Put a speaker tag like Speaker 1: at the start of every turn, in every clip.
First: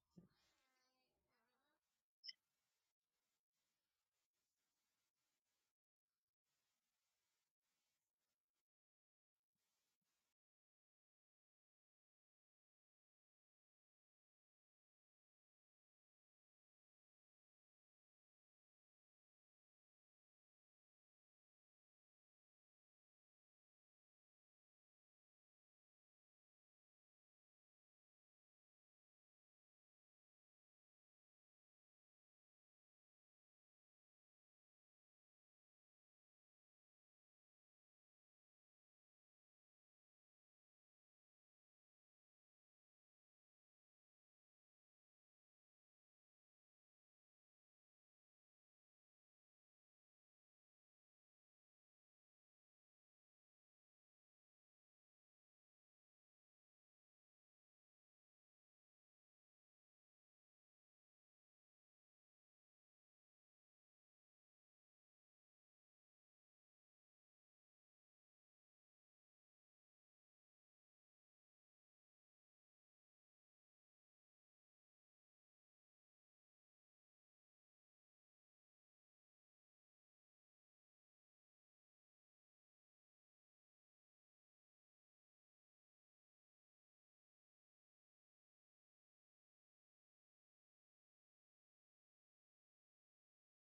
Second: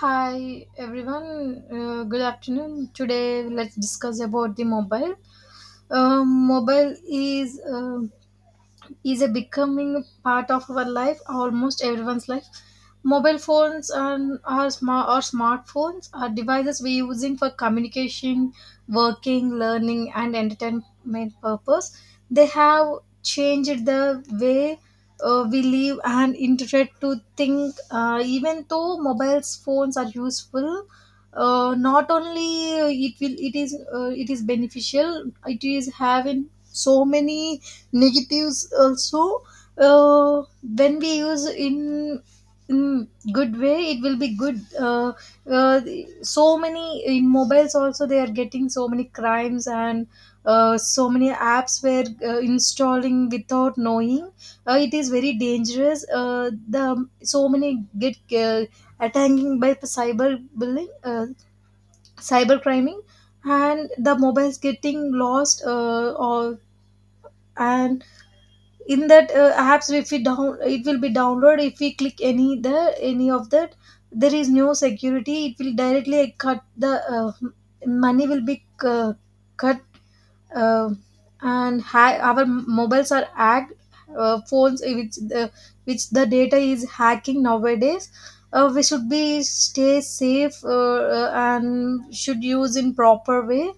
Speaker 1: Hi everyone, good afternoon. Today let's discuss about the mobile. Mobile is a becoming a part of our life, almost everyone's life. Mobile phones and our smart or smartphones are devices we're using for communication, working, learning and entertainment purpose. They have changed the way we live and interpret to think. Even though mobile phones are useful, not only it is beneficial, it is having so many negatives also. uh, when we use in good way it will be good. Uh, so many in mobiles also they are getting so many crimes, and so many apps were installing without knowing. It is very dangerous. The so many get attacking by cyber bullying, cyber criming, and the mobiles getting lost or and in that apps, if we down it will be downloaded, if we click any the any of that, there is no security, it will directly cut the, money will be cut, uh, and our mobiles are hacked, phones which the data is hacking nowadays. We should be stay safe. And should use in proper way,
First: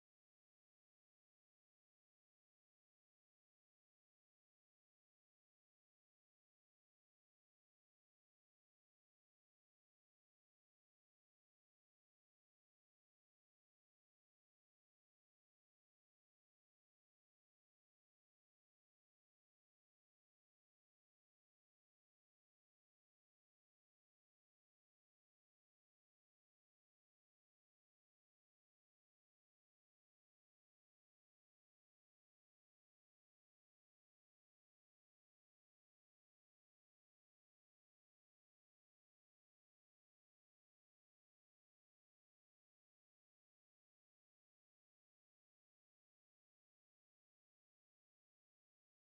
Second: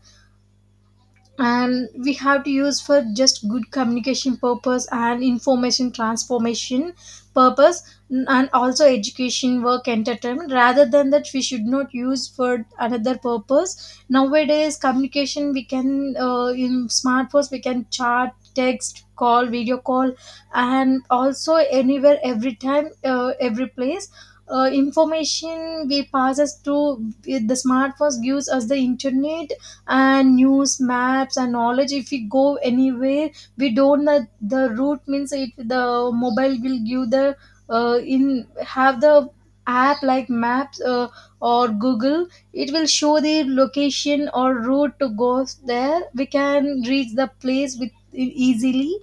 Speaker 1: and we have to use for just good communication purpose and information transformation purpose, and also education, work, entertainment. Rather than that, we should not use for another purpose. Nowadays communication we can in smartphones we can chat, text, call, video call, and also anywhere every time, every place. Information we passes through with the smartphones gives us the internet, and news, maps and knowledge. If we go anywhere we don't know the route means, it the mobile will give the, in have the app like maps, or google, it will show the location or route to go there, we can reach the place with easily.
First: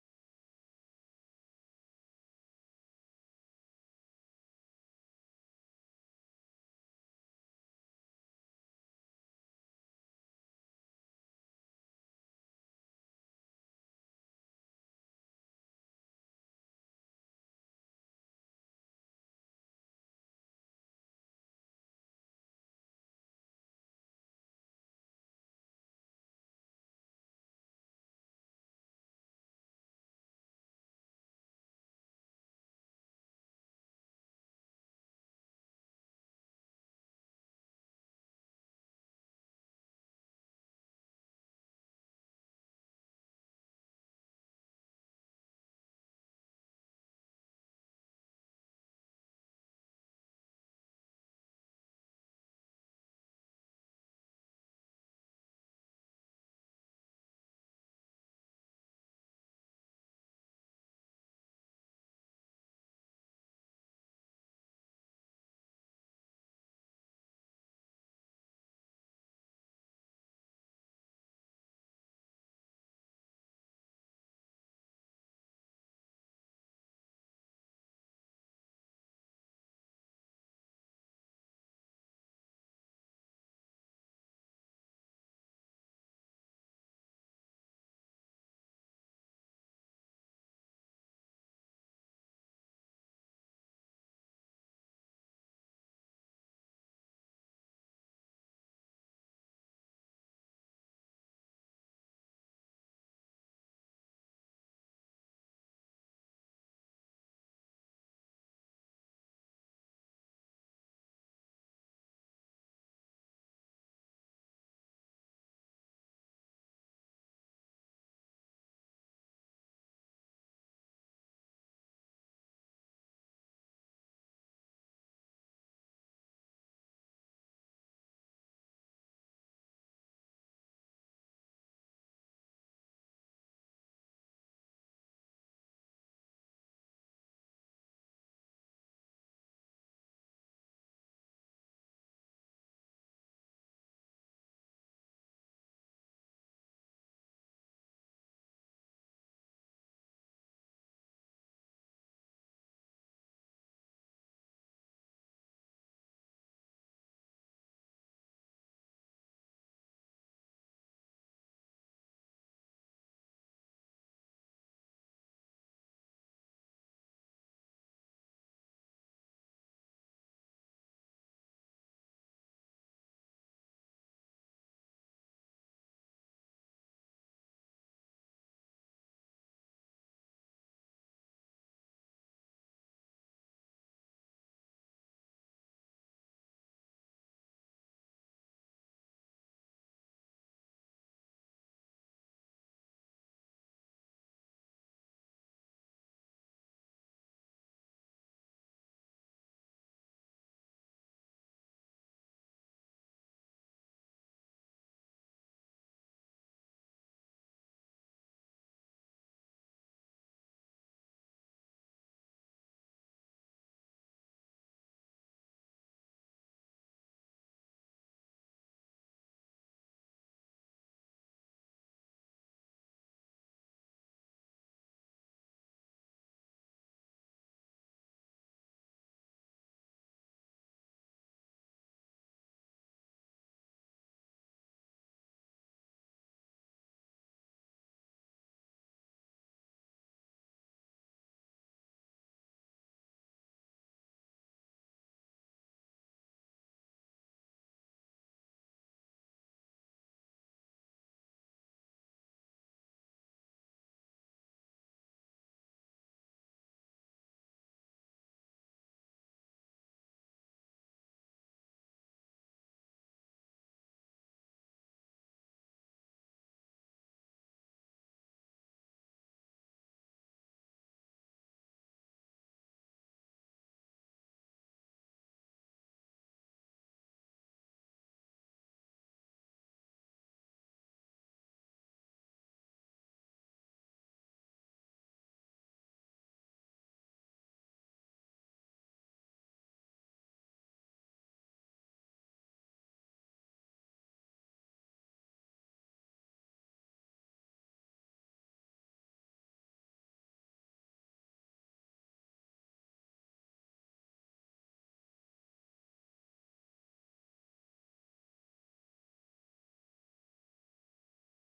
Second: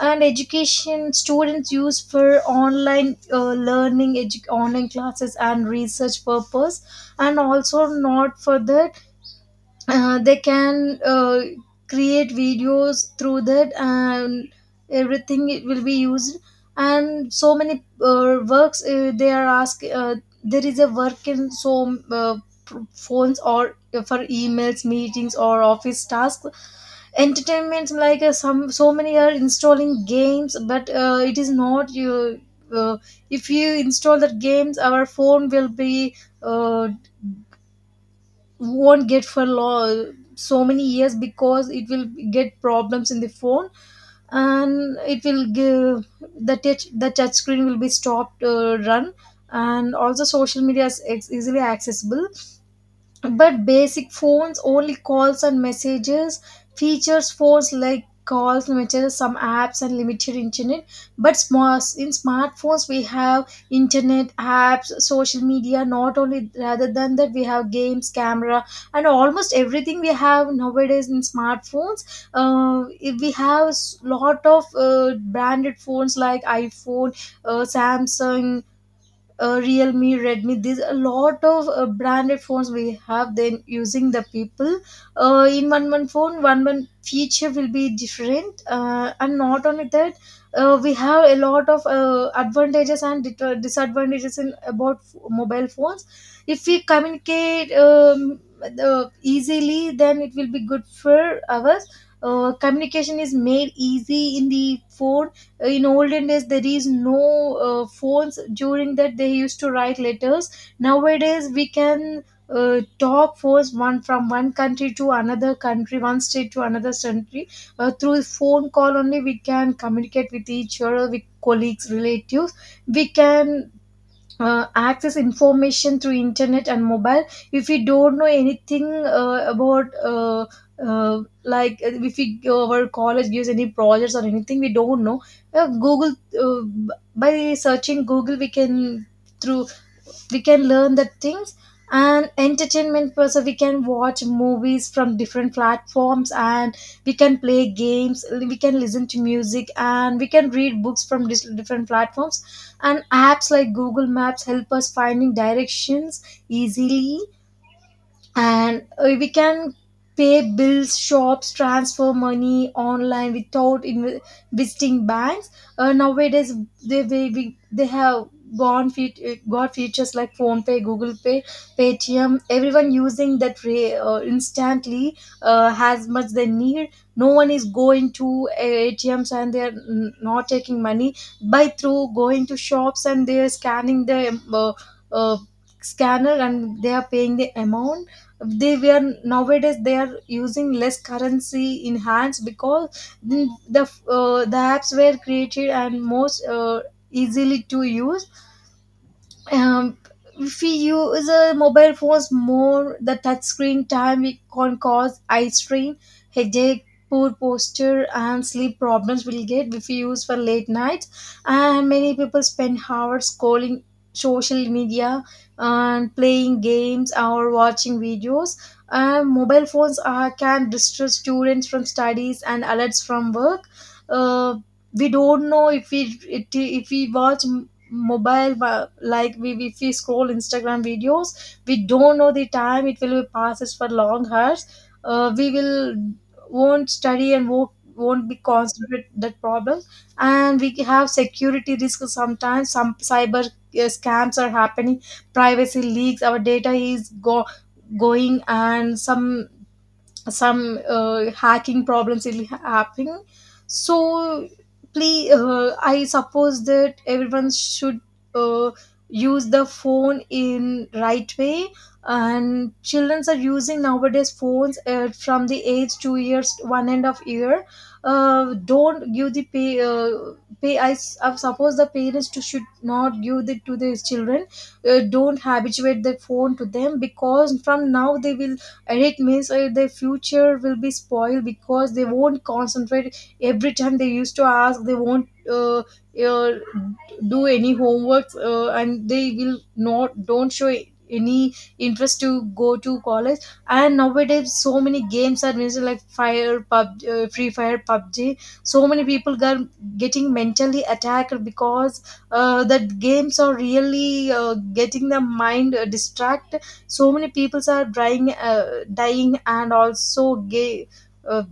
Speaker 1: And education, students use for online learning, online classes and research purpose. And also not for the they can create videos through that and everything, it will be used. And so many works they are asked. There is a work in so phones or for emails, meetings or office tasks. Entertainments like some, so many are installing games, but it is not you. uh, if you install that games, our phone will be uh, won't get for so many years because it will get problems in the phone. And it will give the touch screen will be stopped run. And also social media is easily accessible, but basic phones only calls and messages. Features phones like calls, messages, some apps and limited internet. But small, in smartphones we have internet, apps, social media, not only rather than that, we have games, camera and almost everything we have nowadays in smartphones. If we have lot of branded phones like iPhone, Samsung, Realme, Redmi, there's a lot of branded phones we have, then using the people. In one phone, one feature will be different. And not only that, we have a lot of advantages and disadvantages in about mobile phones. If we communicate easily, then it will be good for us. Communication is made easy in the phone. In olden days there is no phones. During that they used to write letters. Nowadays we can talk phones one from one country to another country, one state to another country, through phone call only we can communicate with each other, with colleagues, relatives. We can access information through internet and mobile. If we don't know anything about like if we go, our college gives any projects or anything we don't know, google, uh, b- by searching google we can through we can learn the things. And entertainment also, we can watch movies from different platforms, and we can play games, we can listen to music and we can read books from different platforms. And apps like google maps help us finding directions easily. And we can pay bills, shops, transfer money online without visiting banks. Nowadays they have gone got features like phone pay, google pay, paytm, everyone using that instantly as much they need. No one is going to atms and they are not taking money by through going to shops, and they are scanning the uh, scanner, and they are paying the amount. They were nowadays they are using less currency in hands because the apps were created and most easily to use. um, if we use mobile phones more, the touch screen time, it can cause eye strain, headache, poor posture, and sleep problems we'll get if we use for late nights. And many people spend hours scrolling social media and playing games or watching videos. Mobile phones are, can distract students from studies and alerts from work. Uh, we don't know if we if we watch mobile if we scroll instagram videos, we don't know the time, it will be passes for long hours. We will won't study and won't be concentrate that problem. And we have security risks, sometimes some cyber scams are happening, privacy leaks, our data is go going, and some hacking problems will happen. So please, I suppose that everyone should uh, use the phone in right way. And children are using nowadays phones from the age 2 years, one and of year. Uh, don't give the pay pay I, s- I suppose the parents should not give it to their children. Don't habituate the phone to them, because from now they will, and it means their future will be spoiled because they won't concentrate. Every time they used to ask, they won't uh, do any homeworks, and they will not don't show any interest to go to college. And nowadays so many games are mentioned like fire pub free fire, pubg. So many people are getting mentally attacked because that games are really getting the mind distract. So many peoples are dying, dying and also gay, uh,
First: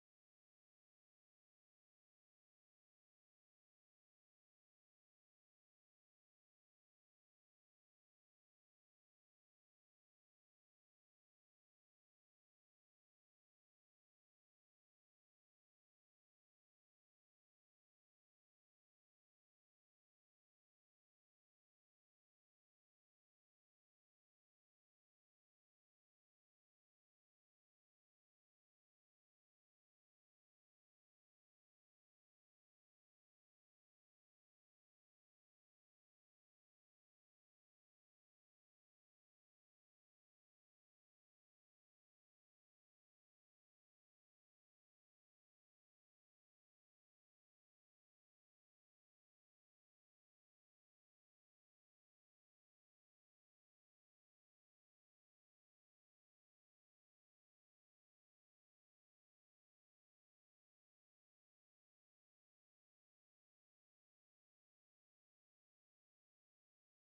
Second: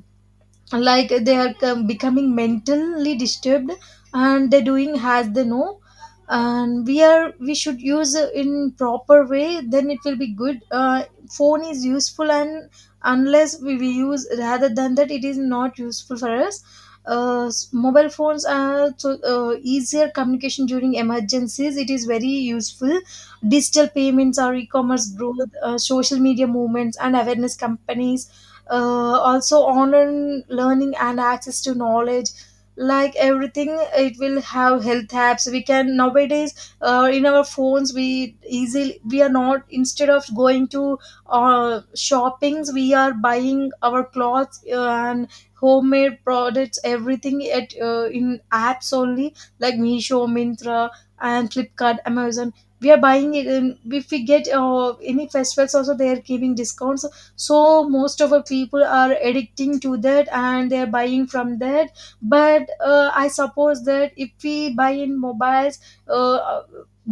Speaker 1: like they are becoming mentally disturbed, and they're doing as they know. And we should use in proper way, then it will be good. Phone is useful, and unless we use rather than that, it is not useful for us. Mobile phones are so easier communication during emergencies, it is very useful. Digital payments or e-commerce growth, social media movements and awareness companies, uh, also online learning and access to knowledge, like everything. It will have health apps we can nowadays in our phones, we easily we are not instead of going to shoppings, we are buying our clothes and homemade products, everything at in apps only, like Meesho, Mintra and Flipkart, Amazon. We are buying it, and if we get any festivals also, they are giving discounts. So most of our people are addicting to that, and they're buying from that. But I suppose that if we buy in mobiles, uh,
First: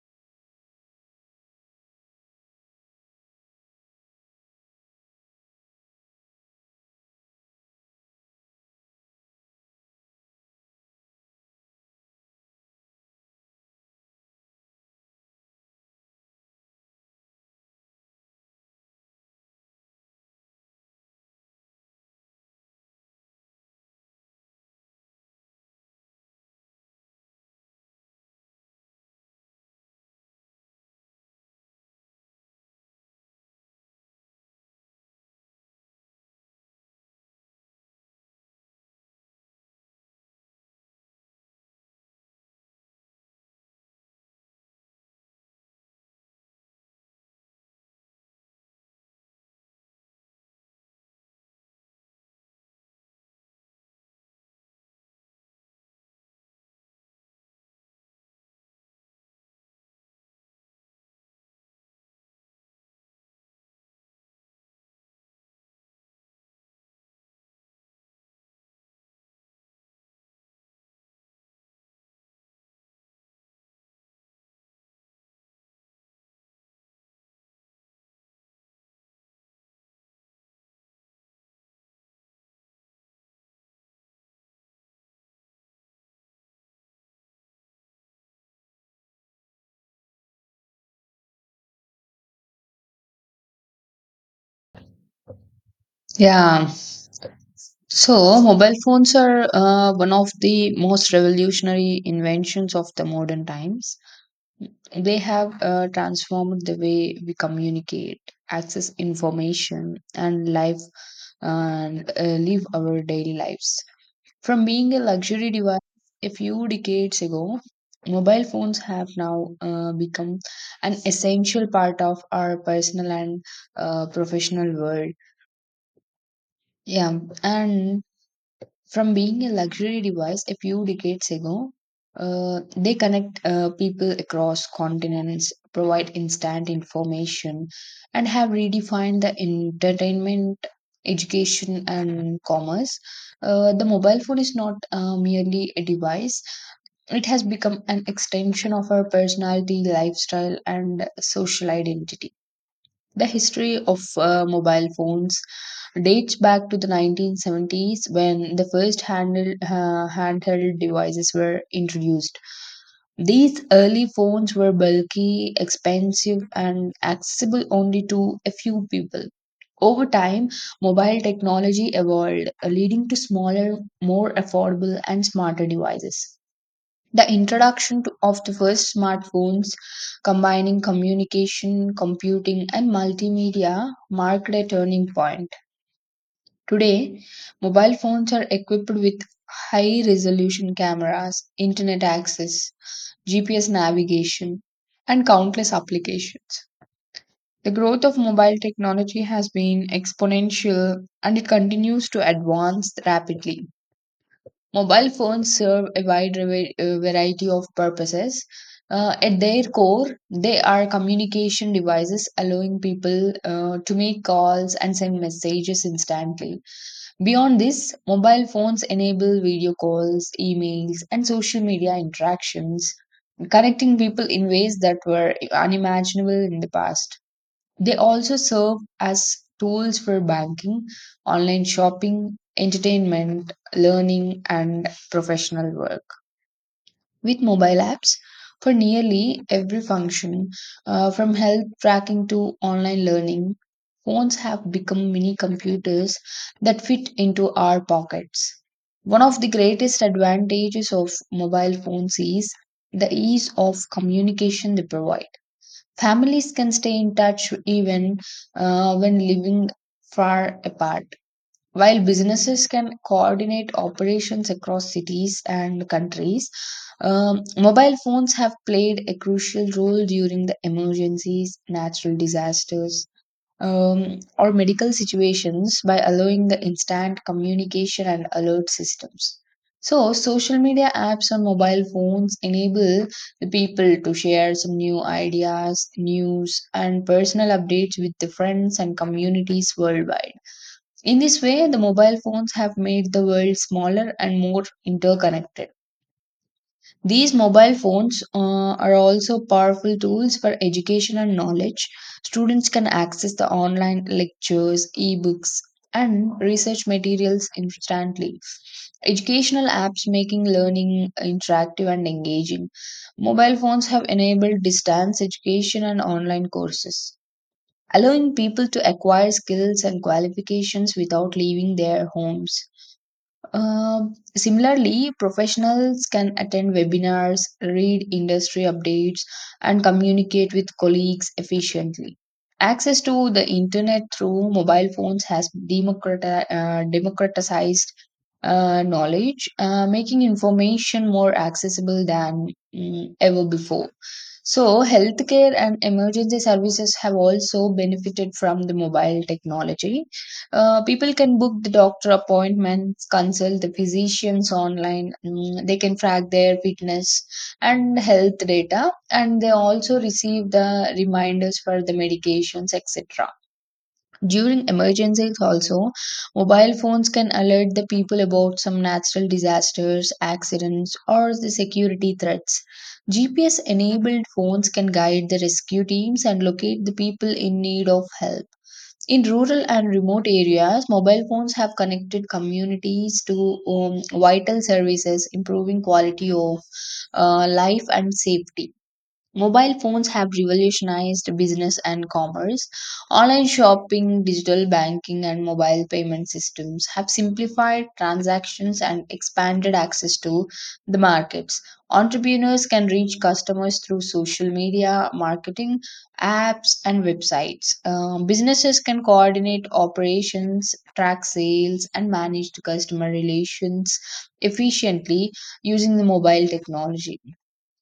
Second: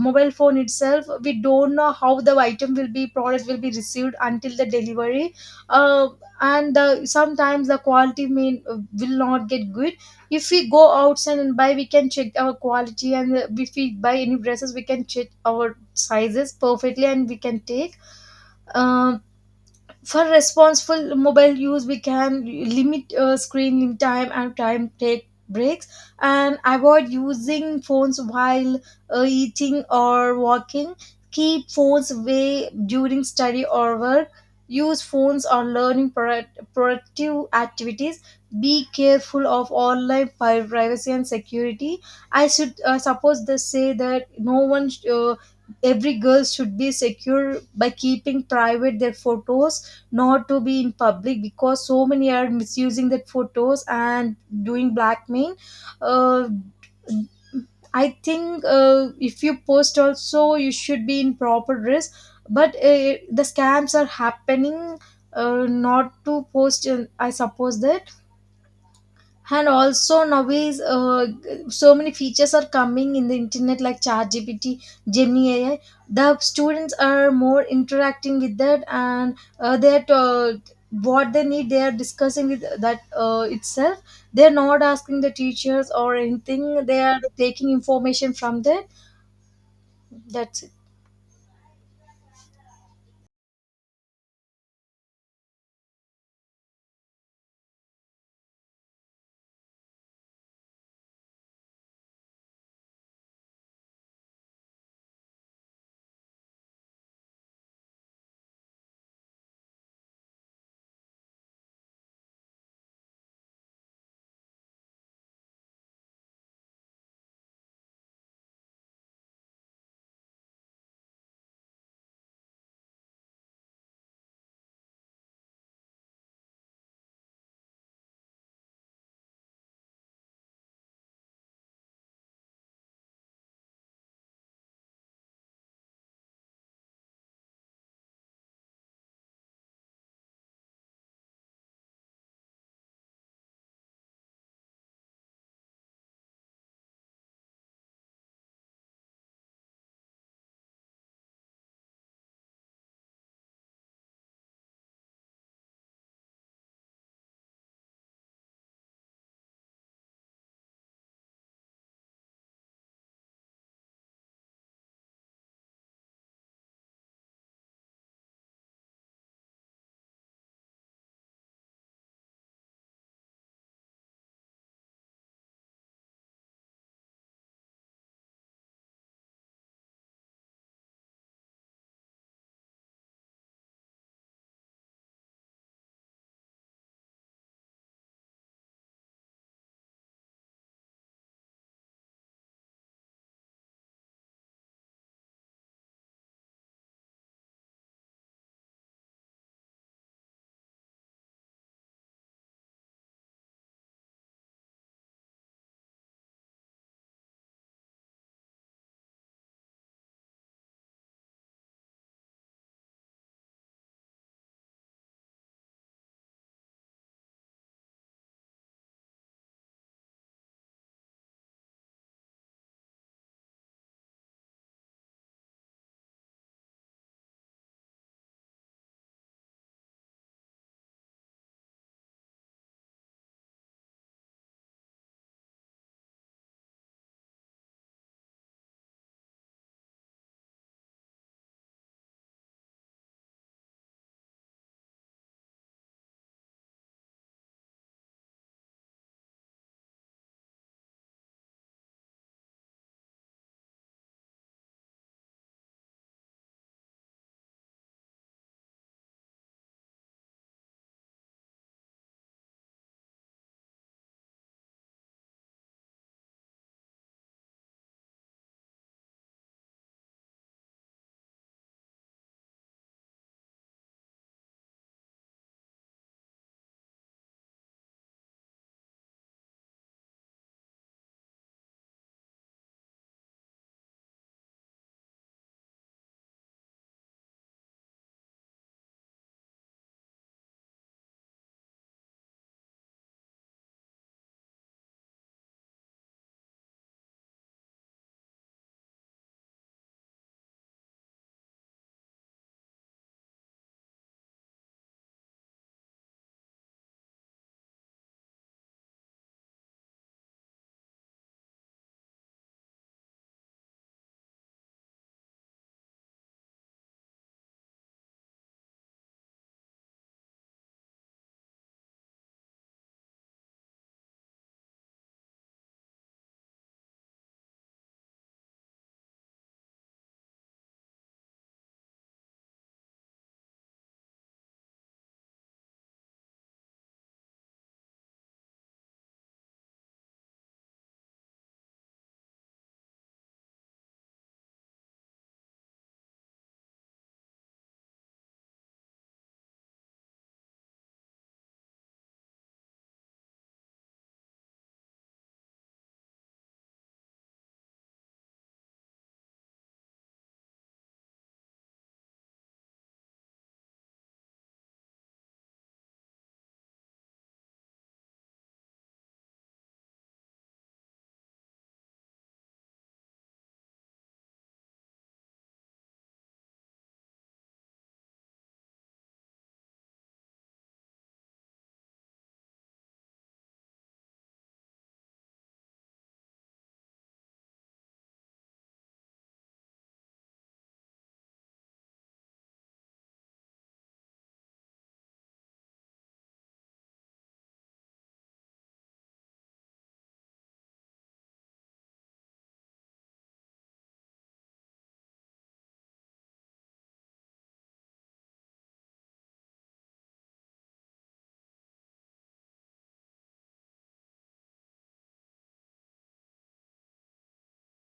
Speaker 1: mobile phone itself, we don't know how the item will be product will be received until the delivery. uh, and sometimes the quality may will not get good. If we go outside and buy, we can check our quality, and if we buy any dresses, we can check our sizes perfectly and we can take. um, for responsible mobile use, we can limit screen time and time take breaks, and avoid using phones while eating or walking, keep phones away during study or work, use phones or learning productive activities, be careful of online privacy and security. I should suppose they say that no one sh- every girl should be secure by keeping private their photos, not to be in public, because so many are misusing that photos and doing blackmail. uh, I think if you post also you should be in proper dress, but the scams are happening, not to post, I suppose that. And also nowadays, so many features are coming in the internet like ChatGPT, Gemini AI. The students are more interacting with that, and that what they need, they are discussing with that itself. They are not asking the teachers or anything. They are taking information from that. That's it.
Speaker 2: Yeah. So mobile phones are one of the most revolutionary inventions of the modern times. They have transformed the way we communicate, access information, and life and live our daily lives. From being a luxury device a few decades ago, mobile phones have now become an essential part of our personal and professional world. Yeah, and from being a luxury device a few decades ago, they connect people across continents, provide instant information, and have redefined the entertainment, education, and commerce. The mobile phone is not merely a device. It has become an extension of our personality, lifestyle, and social identity. The history of mobile phones dates back to the 1970s when the first handheld devices were introduced. These early phones were bulky, expensive, and accessible only to a few people. Over time, mobile technology evolved, leading to smaller, more affordable, and smarter devices. The introduction of the first smartphones, combining communication, computing, and multimedia, marked a turning point. Today, mobile phones are equipped with high resolution cameras, internet access, GPS navigation, and countless applications. The growth of mobile technology has been exponential, and it continues to advance rapidly. Mobile phones serve a wide variety of purposes. At their core, they are communication devices allowing people to make calls and send messages instantly. Beyond this, mobile phones enable video calls, emails, and social media interactions, connecting people in ways that were unimaginable in the past. They also serve as tools for banking, online shopping, entertainment, learning, and professional work with mobile apps for nearly every function, from health tracking to online learning. Phones have become mini computers that fit into our pockets. One of the greatest advantages of mobile phones is the ease of communication they provide. Families can stay in touch even when living far apart, while businesses can coordinate operations across cities and countries. Mobile phones have played a crucial role during the emergencies, natural disasters, or medical situations by allowing the instant communication and alert systems. So, social media apps on mobile phones enable the people to share some new ideas, news, and personal updates with the friends and communities worldwide. In this way, the mobile phones have made the world smaller and more interconnected. These mobile phones are also powerful tools for education and knowledge. Students can access the online lectures, ebooks, and research materials instantly. Educational apps making learning interactive and engaging. Mobile phones have enabled distance education and online courses, allowing people to acquire skills and qualifications without leaving their homes. Uh, similarly, professionals can attend webinars, read industry updates, and communicate with colleagues efficiently. Access to the internet through mobile phones has democratized knowledge, making information more accessible than ever before. So, healthcare and emergency services have also benefited from the mobile technology. People can book the doctor appointments, consult the physicians online. They can track their fitness and health data, and they also receive the reminders for the medications, etc. During emergencies, also, mobile phones can alert the people about some natural disasters, accidents, or the security threats. GPS enabled phones can guide the rescue teams and locate the people in need of help. In rural and remote areas, mobile phones have connected communities to vital services, improving quality of life and safety. Mobile phones have revolutionized business and commerce. Online shopping, digital banking, and mobile payment systems have simplified transactions and expanded access to the markets. Entrepreneurs can reach customers through social media, marketing, apps, and websites. Businesses can coordinate operations, track sales, and manage the customer relations efficiently using the mobile technology.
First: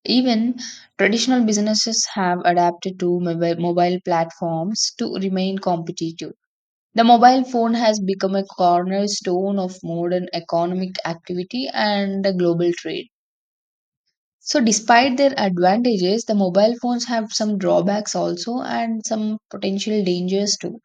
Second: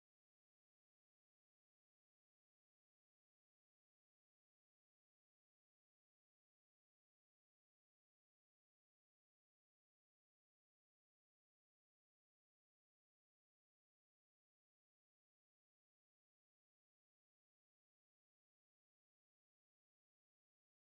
Speaker 2: Even traditional businesses have adapted to mobile platforms to remain competitive. The mobile phone has become a cornerstone of modern economic activity and global trade. So, despite their advantages, the mobile phones have some drawbacks also and some potential dangers too.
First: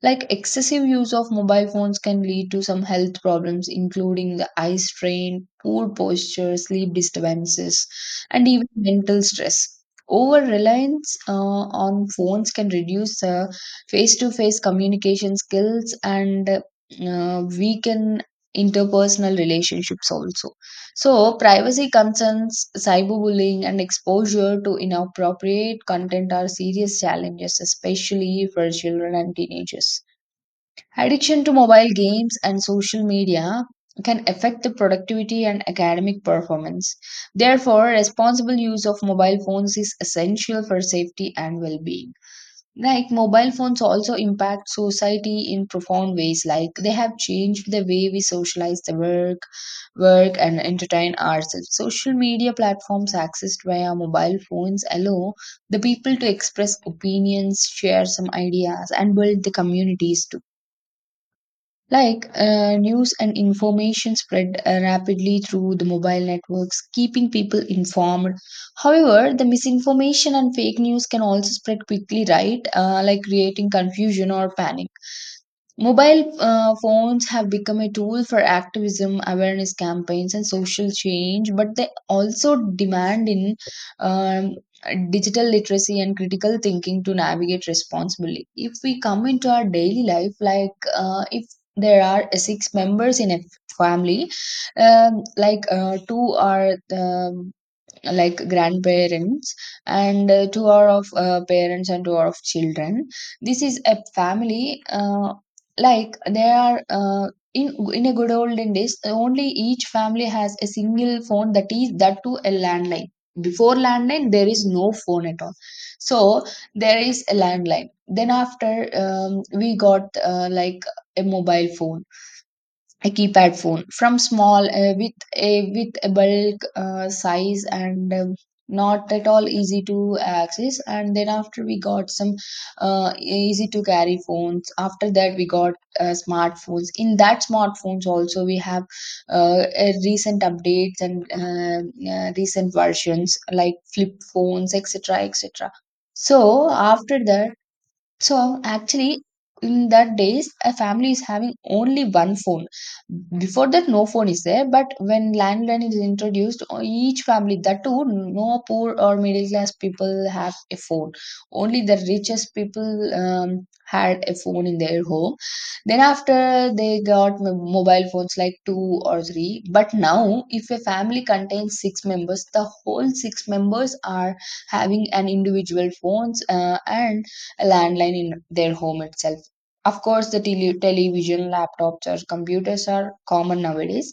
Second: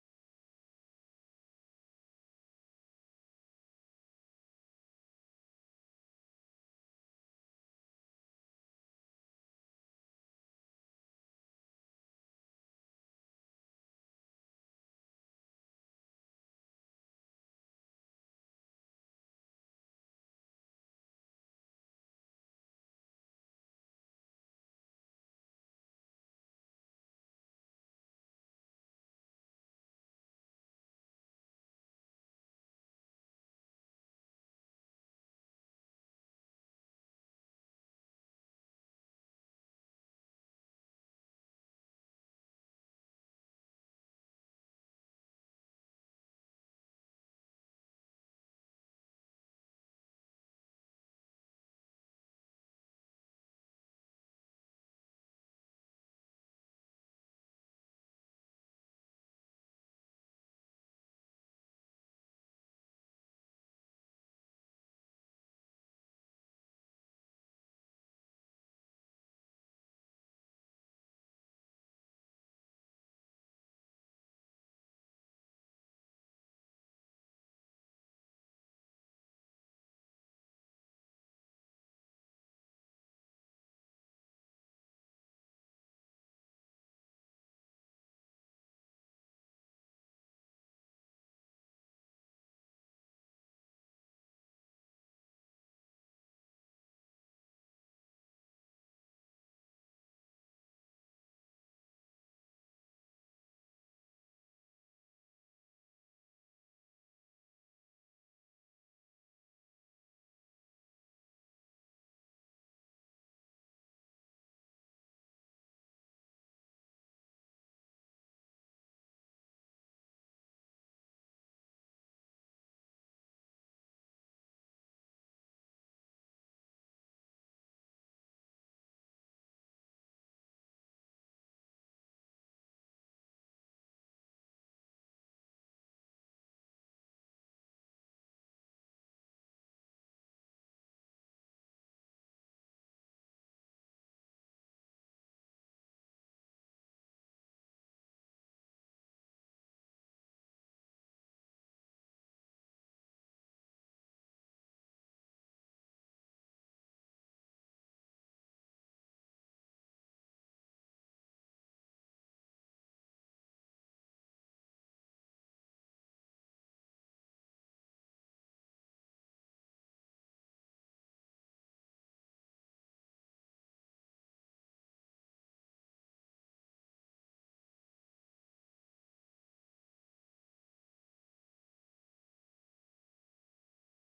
Speaker 2: Like excessive use of mobile phones can lead to some health problems, including the eye strain, poor posture, sleep disturbances, and even mental stress. Over reliance on phones can reduce the face to face communication skills and weaken interpersonal relationships also. So, privacy concerns, cyberbullying, and exposure to inappropriate content are serious challenges, especially for children and teenagers. Addiction to mobile games and social media can affect the productivity and academic performance. Therefore, responsible use of mobile phones is essential for safety and well being. Like mobile phones also impact society in profound ways. Like they have changed the way we socialize, work and entertain ourselves. Social media platforms accessed via mobile phones allow the people to express opinions, share some ideas, and build the communities too, like news and information spread rapidly through the mobile networks, keeping people informed. However, the misinformation and fake news can also spread quickly, right? Like creating confusion or panic. Mobile phones have become a tool for activism, awareness campaigns, and social change, but they also demand in um, digital literacy and critical thinking to navigate responsibly. If we come into our daily life, like if there are six members in a family, like two are the like grandparents, and two are of parents, and two are of children. This is a family, like there are in a good olden days, only each family has a single phone, that is that to a landline. Before landline, there is no phone at all. So there is a landline, then after, we got like a mobile phone, a keypad phone from small, a with a bulk size, and not at all easy to access. And then after, we got some easy to carry phones. After that, we got smartphones. In that smartphones also, we have recent updates, and recent versions like flip phones, etc., etc. So after that, so, actually, in that days, a family is having only one phone. Before that, no phone is there. But when landline is introduced, each family, that too, no poor or middle class people have a phone. Only the richest people had a phone in their home. Then after, they got mobile phones like two or three. But now, if a family contains six members, the whole six members are having an individual phones, and a landline in their home itself. Of course, the television, laptops, or computers are common nowadays,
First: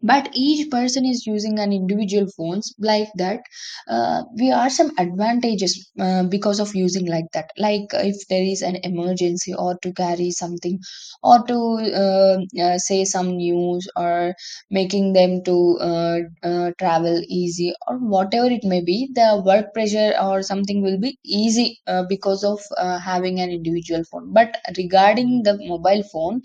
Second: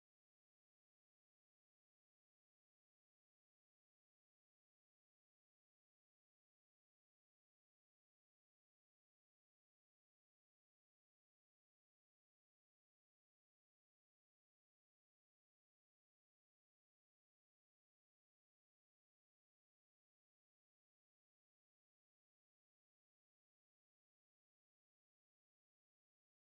Speaker 2: but each person is using an individual phones like that, we are some advantages because of using like that, like if there is an emergency or to carry something or to uh, say some news, or making them to travel easy, or whatever it may be, the work pressure or something will be easy, because of having an individual phone. But regarding the mobile phone,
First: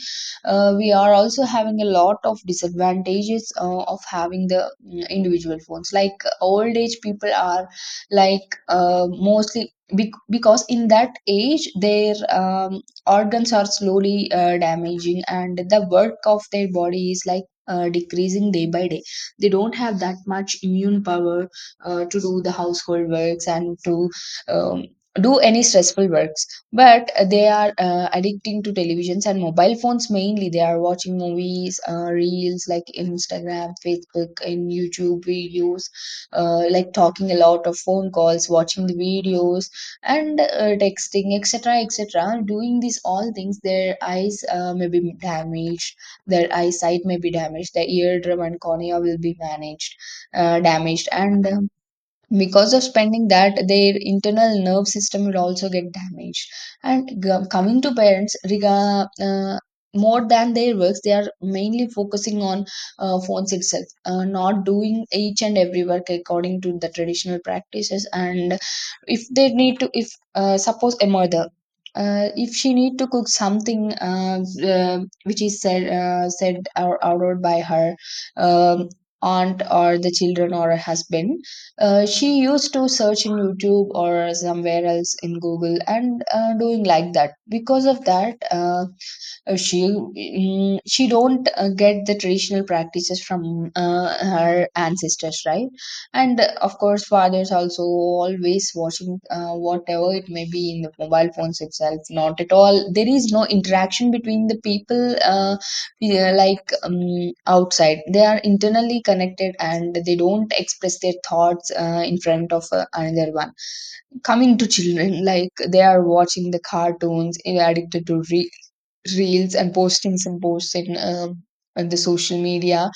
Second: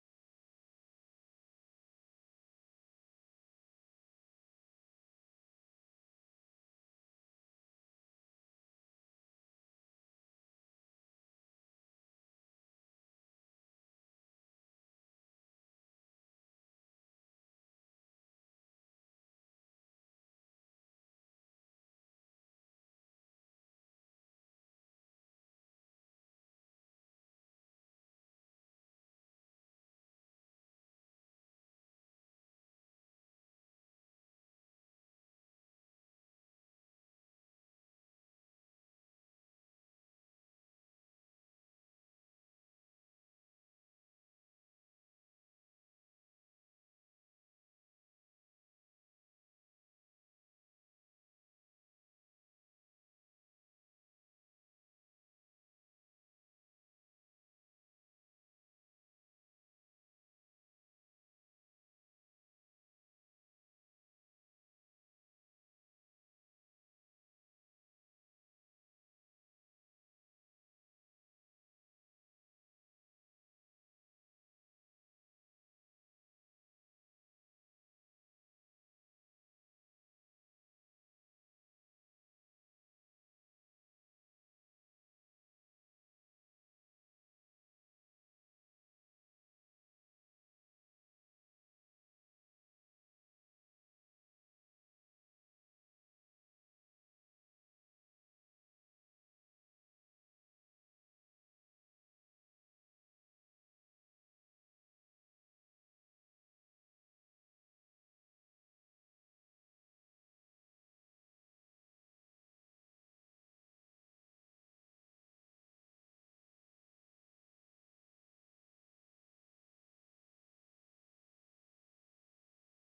Speaker 2: we are also having a lot of disadvantages of having the individual phones. Like old age people are, like mostly because in that age their organs are slowly damaging, and the work of their body is like decreasing day by day. They don't have that much immune power to do the household works and to um, do any stressful works. But they are addicting to televisions and mobile phones, mainly they are watching movies, reels like Instagram, Facebook, and YouTube videos, like talking a lot of phone calls, watching the videos, and texting, etc., etc. Doing these all things, their eyes may be damaged, their eyesight may be damaged, their eardrum and cornea will be managed, damaged, and because of spending that, their internal nerve system will also get damaged. And coming to parents, more than their works, they are mainly focusing on phones itself, not doing each and every work according to the traditional practices. And if they need to, if suppose a mother, if she need to cook something, which is said or ordered by her um aunt or the children or her husband, she used to search in YouTube or somewhere else in Google, and doing like that. Because of that, she don't get the traditional practices from her ancestors, right? And of course, fathers also always watching, whatever it may be, in the mobile phones itself. Not at all, there is no interaction between the people. Yeah, like outside they are internally connected, and they don't express their thoughts in front of another one. Coming to children, like they are watching the cartoons, addicted to reels and postings and posts in on the social media.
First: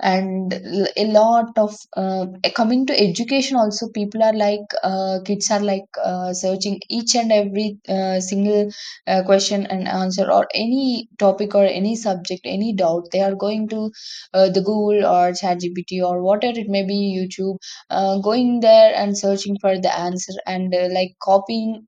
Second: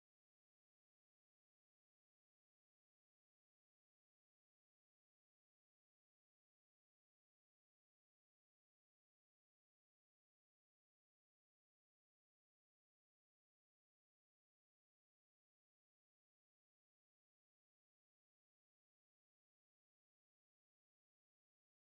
Speaker 2: And a lot of coming to education also, people are like kids are like searching each and every single question and answer or any topic or any subject any doubt, they are going to the Google or ChatGPT or whatever it may be, YouTube, going there and searching for the answer, and like copying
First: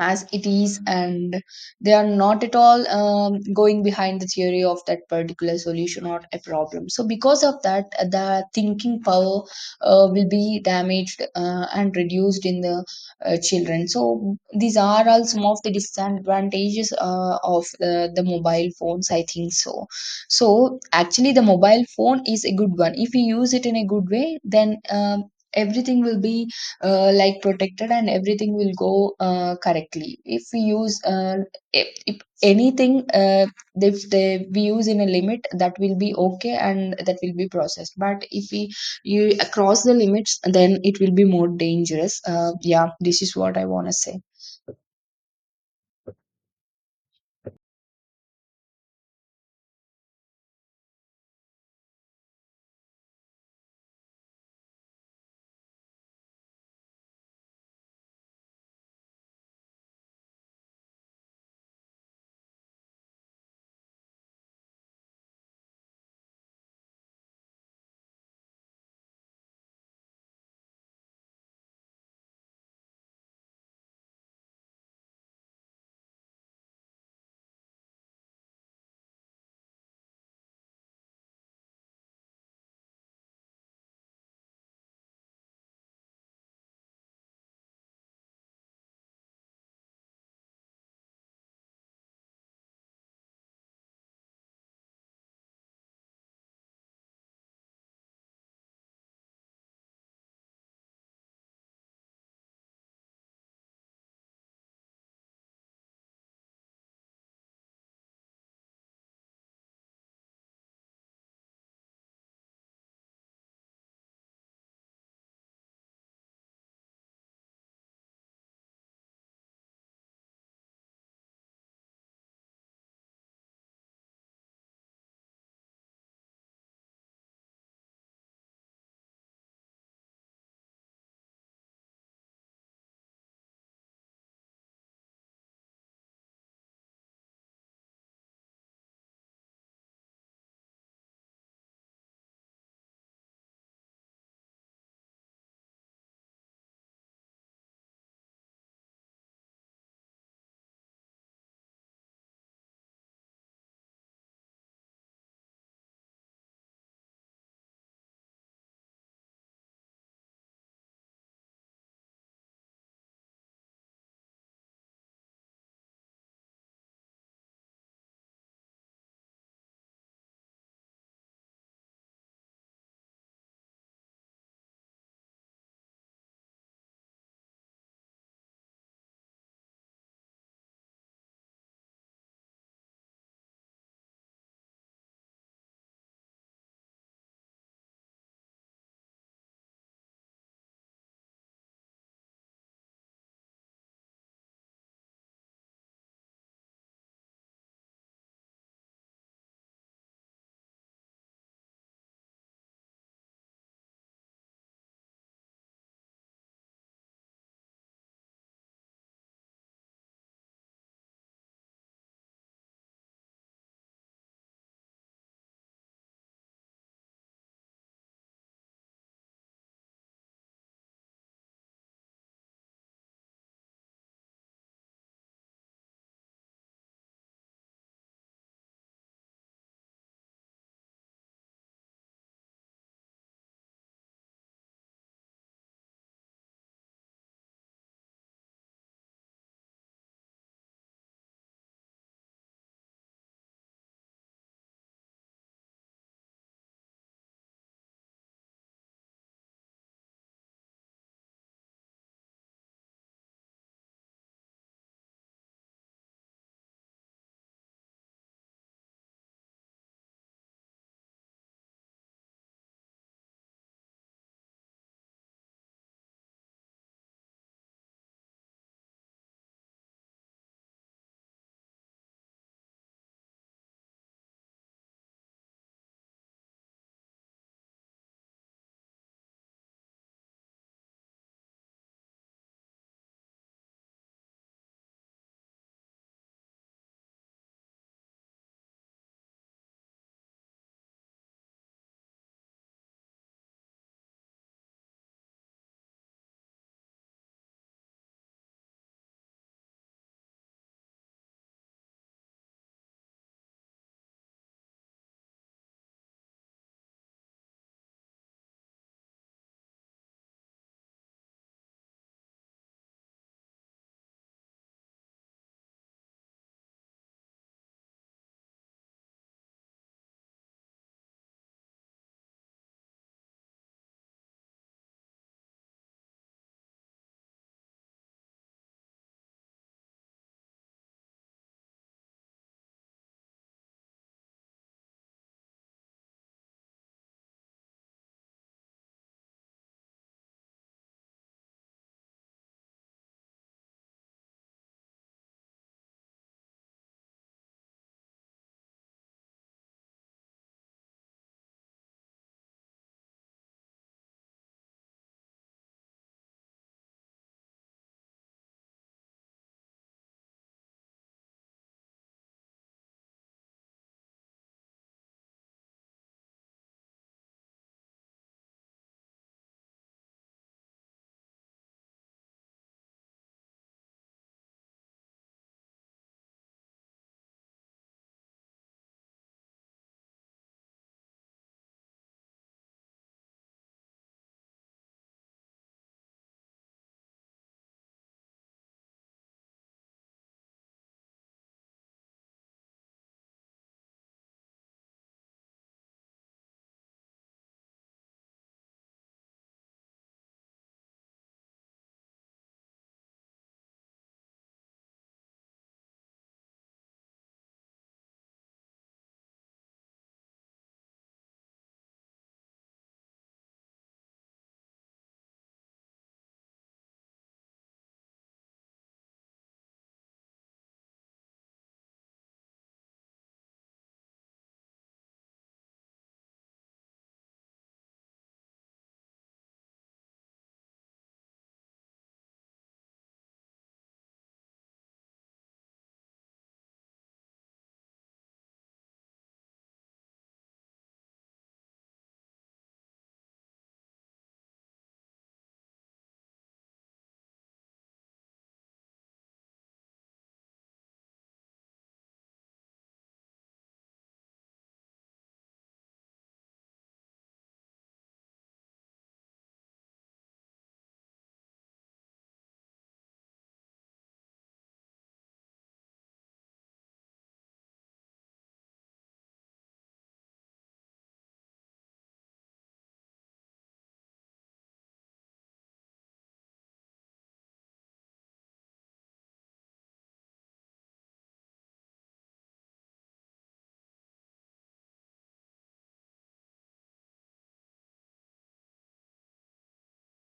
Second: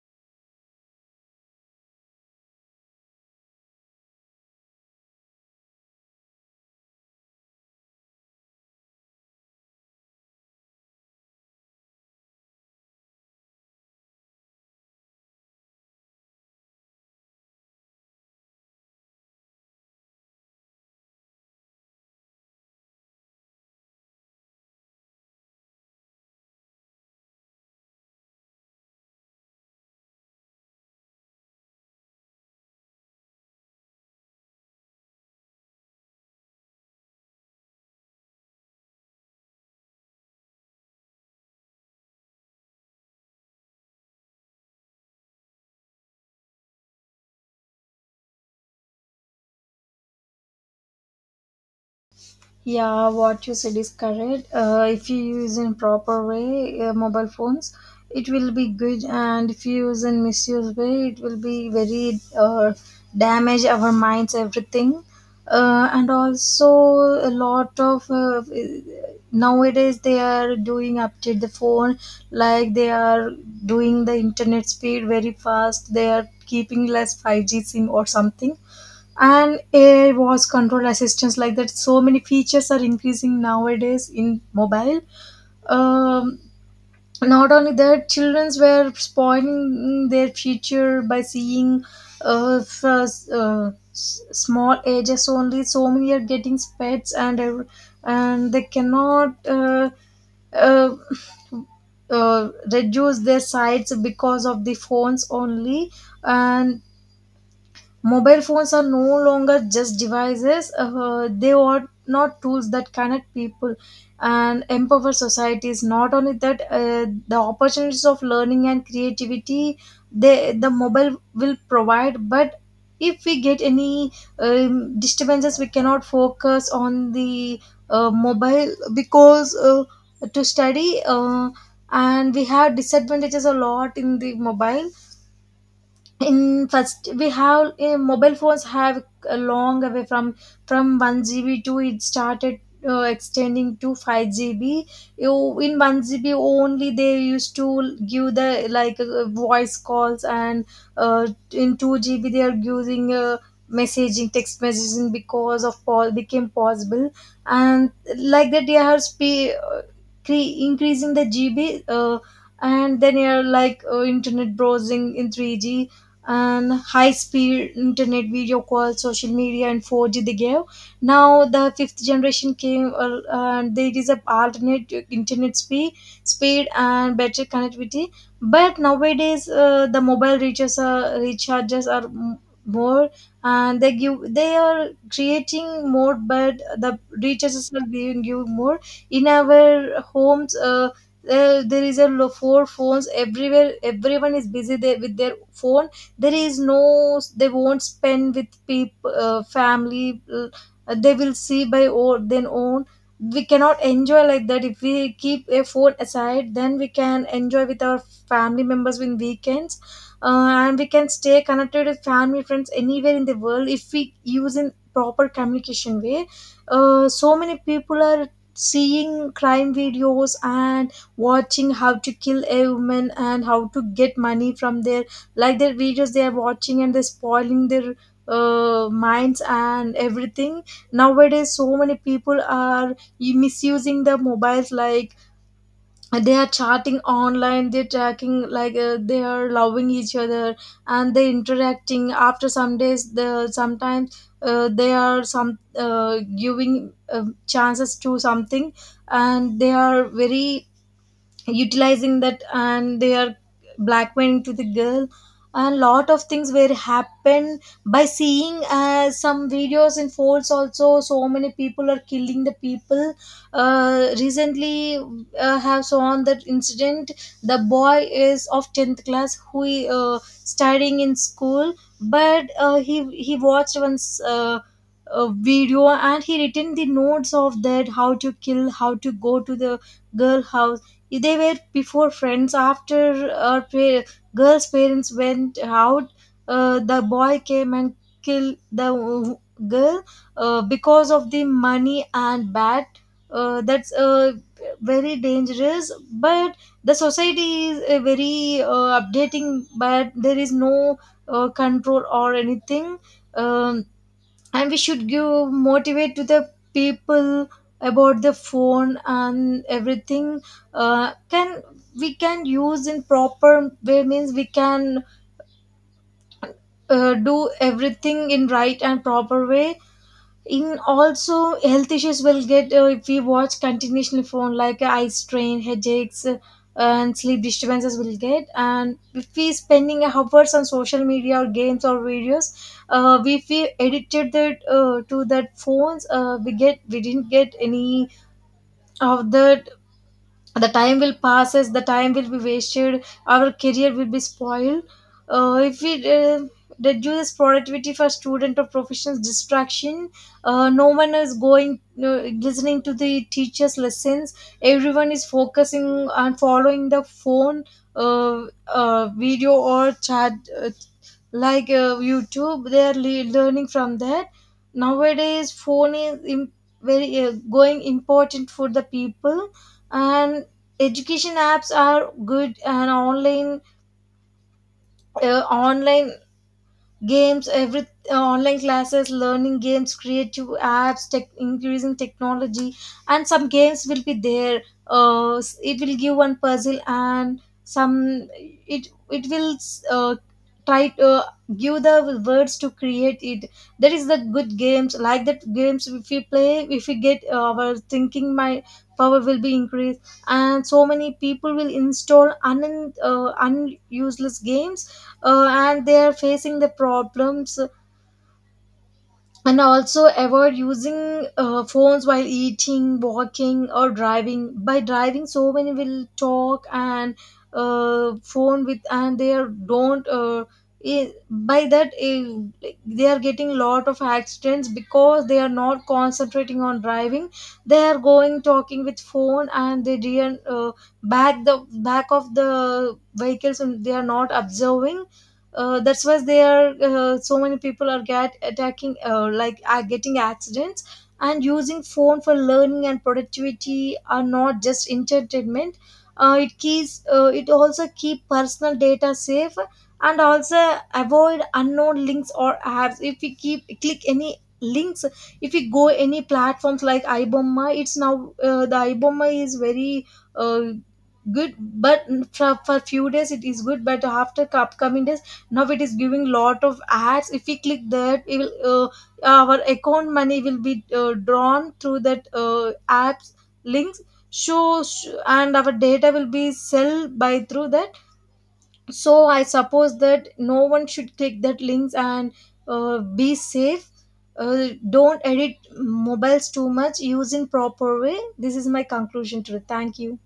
Speaker 2: as it is, and they are not at all going behind the theory of that particular solution or a problem. So because of that, the thinking power will be damaged and reduced in the children. So these are all some of the disadvantages of the mobile phones, I think so. So actually, the mobile phone is a good one. If we use it in a good way, then everything will be like protected, and everything will go correctly. If we use if anything, if they we use in a limit, that will be okay and that will be processed. But if we you cross the limits, then it will be more dangerous. Yeah, this is what I want to say.
Speaker 1: Yeah, what you said is correct. If you use in proper way mobile phones, it will be good, and if you use in misuse way, it will be very damage our minds, everything, and also a lot of nowadays they are doing update the phone like they are doing the internet speed very fast. They are keeping less five G sim or something and AI voice control assistants like that. So many features are increasing nowadays in mobile. Um, Not only that, childrens were spoiling their future by seeing first, small ages only. So many are getting pets and they cannot. Uh, Reduce their sites because of the phones only, and mobile phones are no longer just devices, they are not tools that connect people and empower societies. Not only that, the opportunities of learning and creativity they, the mobile will provide, but if we get any disturbances, we cannot focus on the mobile because to study. And we have disadvantages a lot in the mobile in first, we have mobile phones have a long away from 1 GB to it started extending to 5 GB you in 1 GB only they used to give the like voice calls and uh, in 2 GB they are using messaging text messaging because of all became possible and like that they are spe cre- increasing the GB, and then you're like internet browsing in 3G and high speed internet video calls, social media, and 4G they gave. Now the fifth generation came, and there is a alternate internet speed, speed and better connectivity. But nowadays, the mobile recharges are more, and they give they are creating more but the recharges are giving you more in our homes there is four phones everywhere, everyone is busy there with their phone, there is no, they won't spend with people, family, they will see by or then own, we cannot enjoy like that. If we keep a phone aside then we can enjoy with our family members in weekends, and we can stay connected with family friends anywhere in the world if we use in proper communication way. So many people are seeing crime videos and watching how to kill a woman and how to get money from their, like their videos they are watching and they're spoiling their minds and everything. Nowadays so many people are misusing the mobiles like they are chatting online, they're tracking, like they are loving each other and they interacting after some days, the sometimes they are some giving chances to something and they are very utilizing that, and they are blackmailing to the girl. A lot of things were happened by seeing some videos in falls also, so many people are killing the people. Recently have on that incident, the boy is of 10th class who studying in school, but he watched once a video and he written the notes of that, how to kill, how to go to the girl house. They were before friends, girl's parents went out, the boy came and killed girl because of the money and bat. That's Very dangerous, but the society is very updating but there is no control or anything. um, and we should give motivate to the people about the phone and everything. Can we can use in proper way means we can do everything in right and proper way. In also health issues will get if we watch continuously phone like eye strain, headaches, and sleep disturbances will get, and if we spending hours on social media or games or videos, if we addicted that to that phones, we get, we didn't get any of that, the time will passes, the time will be wasted, our career will be spoiled. If we reduce productivity for student or professionals distraction, no one is going listening to the teachers lessons, everyone is focusing on following the phone video or chat, uh, like YouTube they are learning from that. Nowadays phone is very going important for the people, and education apps are good, and online online games, every online classes, learning games, creative apps, tech, increasing technology. And some games will be there, it will give one puzzle and some it will uh, try to give the words to create it. That is the good games, like that games if we play, if we get our thinking, my power will be increased. And so many people will install un unuseless games, and they are facing the problems. And also avoid using phones while eating, walking or driving. By driving so many will talk and phone with, and they are don't, by that they are getting lot of accidents because they are not concentrating on driving, they are going talking with phone and they didn't back the back of the vehicles and they are not observing. That's why there so many people are get attacking like are getting accidents. And using phone for learning and productivity are not just entertainment, it also keep personal data safe. And also avoid unknown links or apps, if we keep click any links, if we go any platforms like ibomma, it's now the ibomma is very uh, good, but for few days it is good but after upcoming days now it is giving lot of ads. If we click that, it will our account money will be drawn through that apps links, and our data will be sell by through that. So I suppose that no one should click that links and be safe. Don't edit mobiles too much, use in proper way. This is my conclusion to it. Thank you.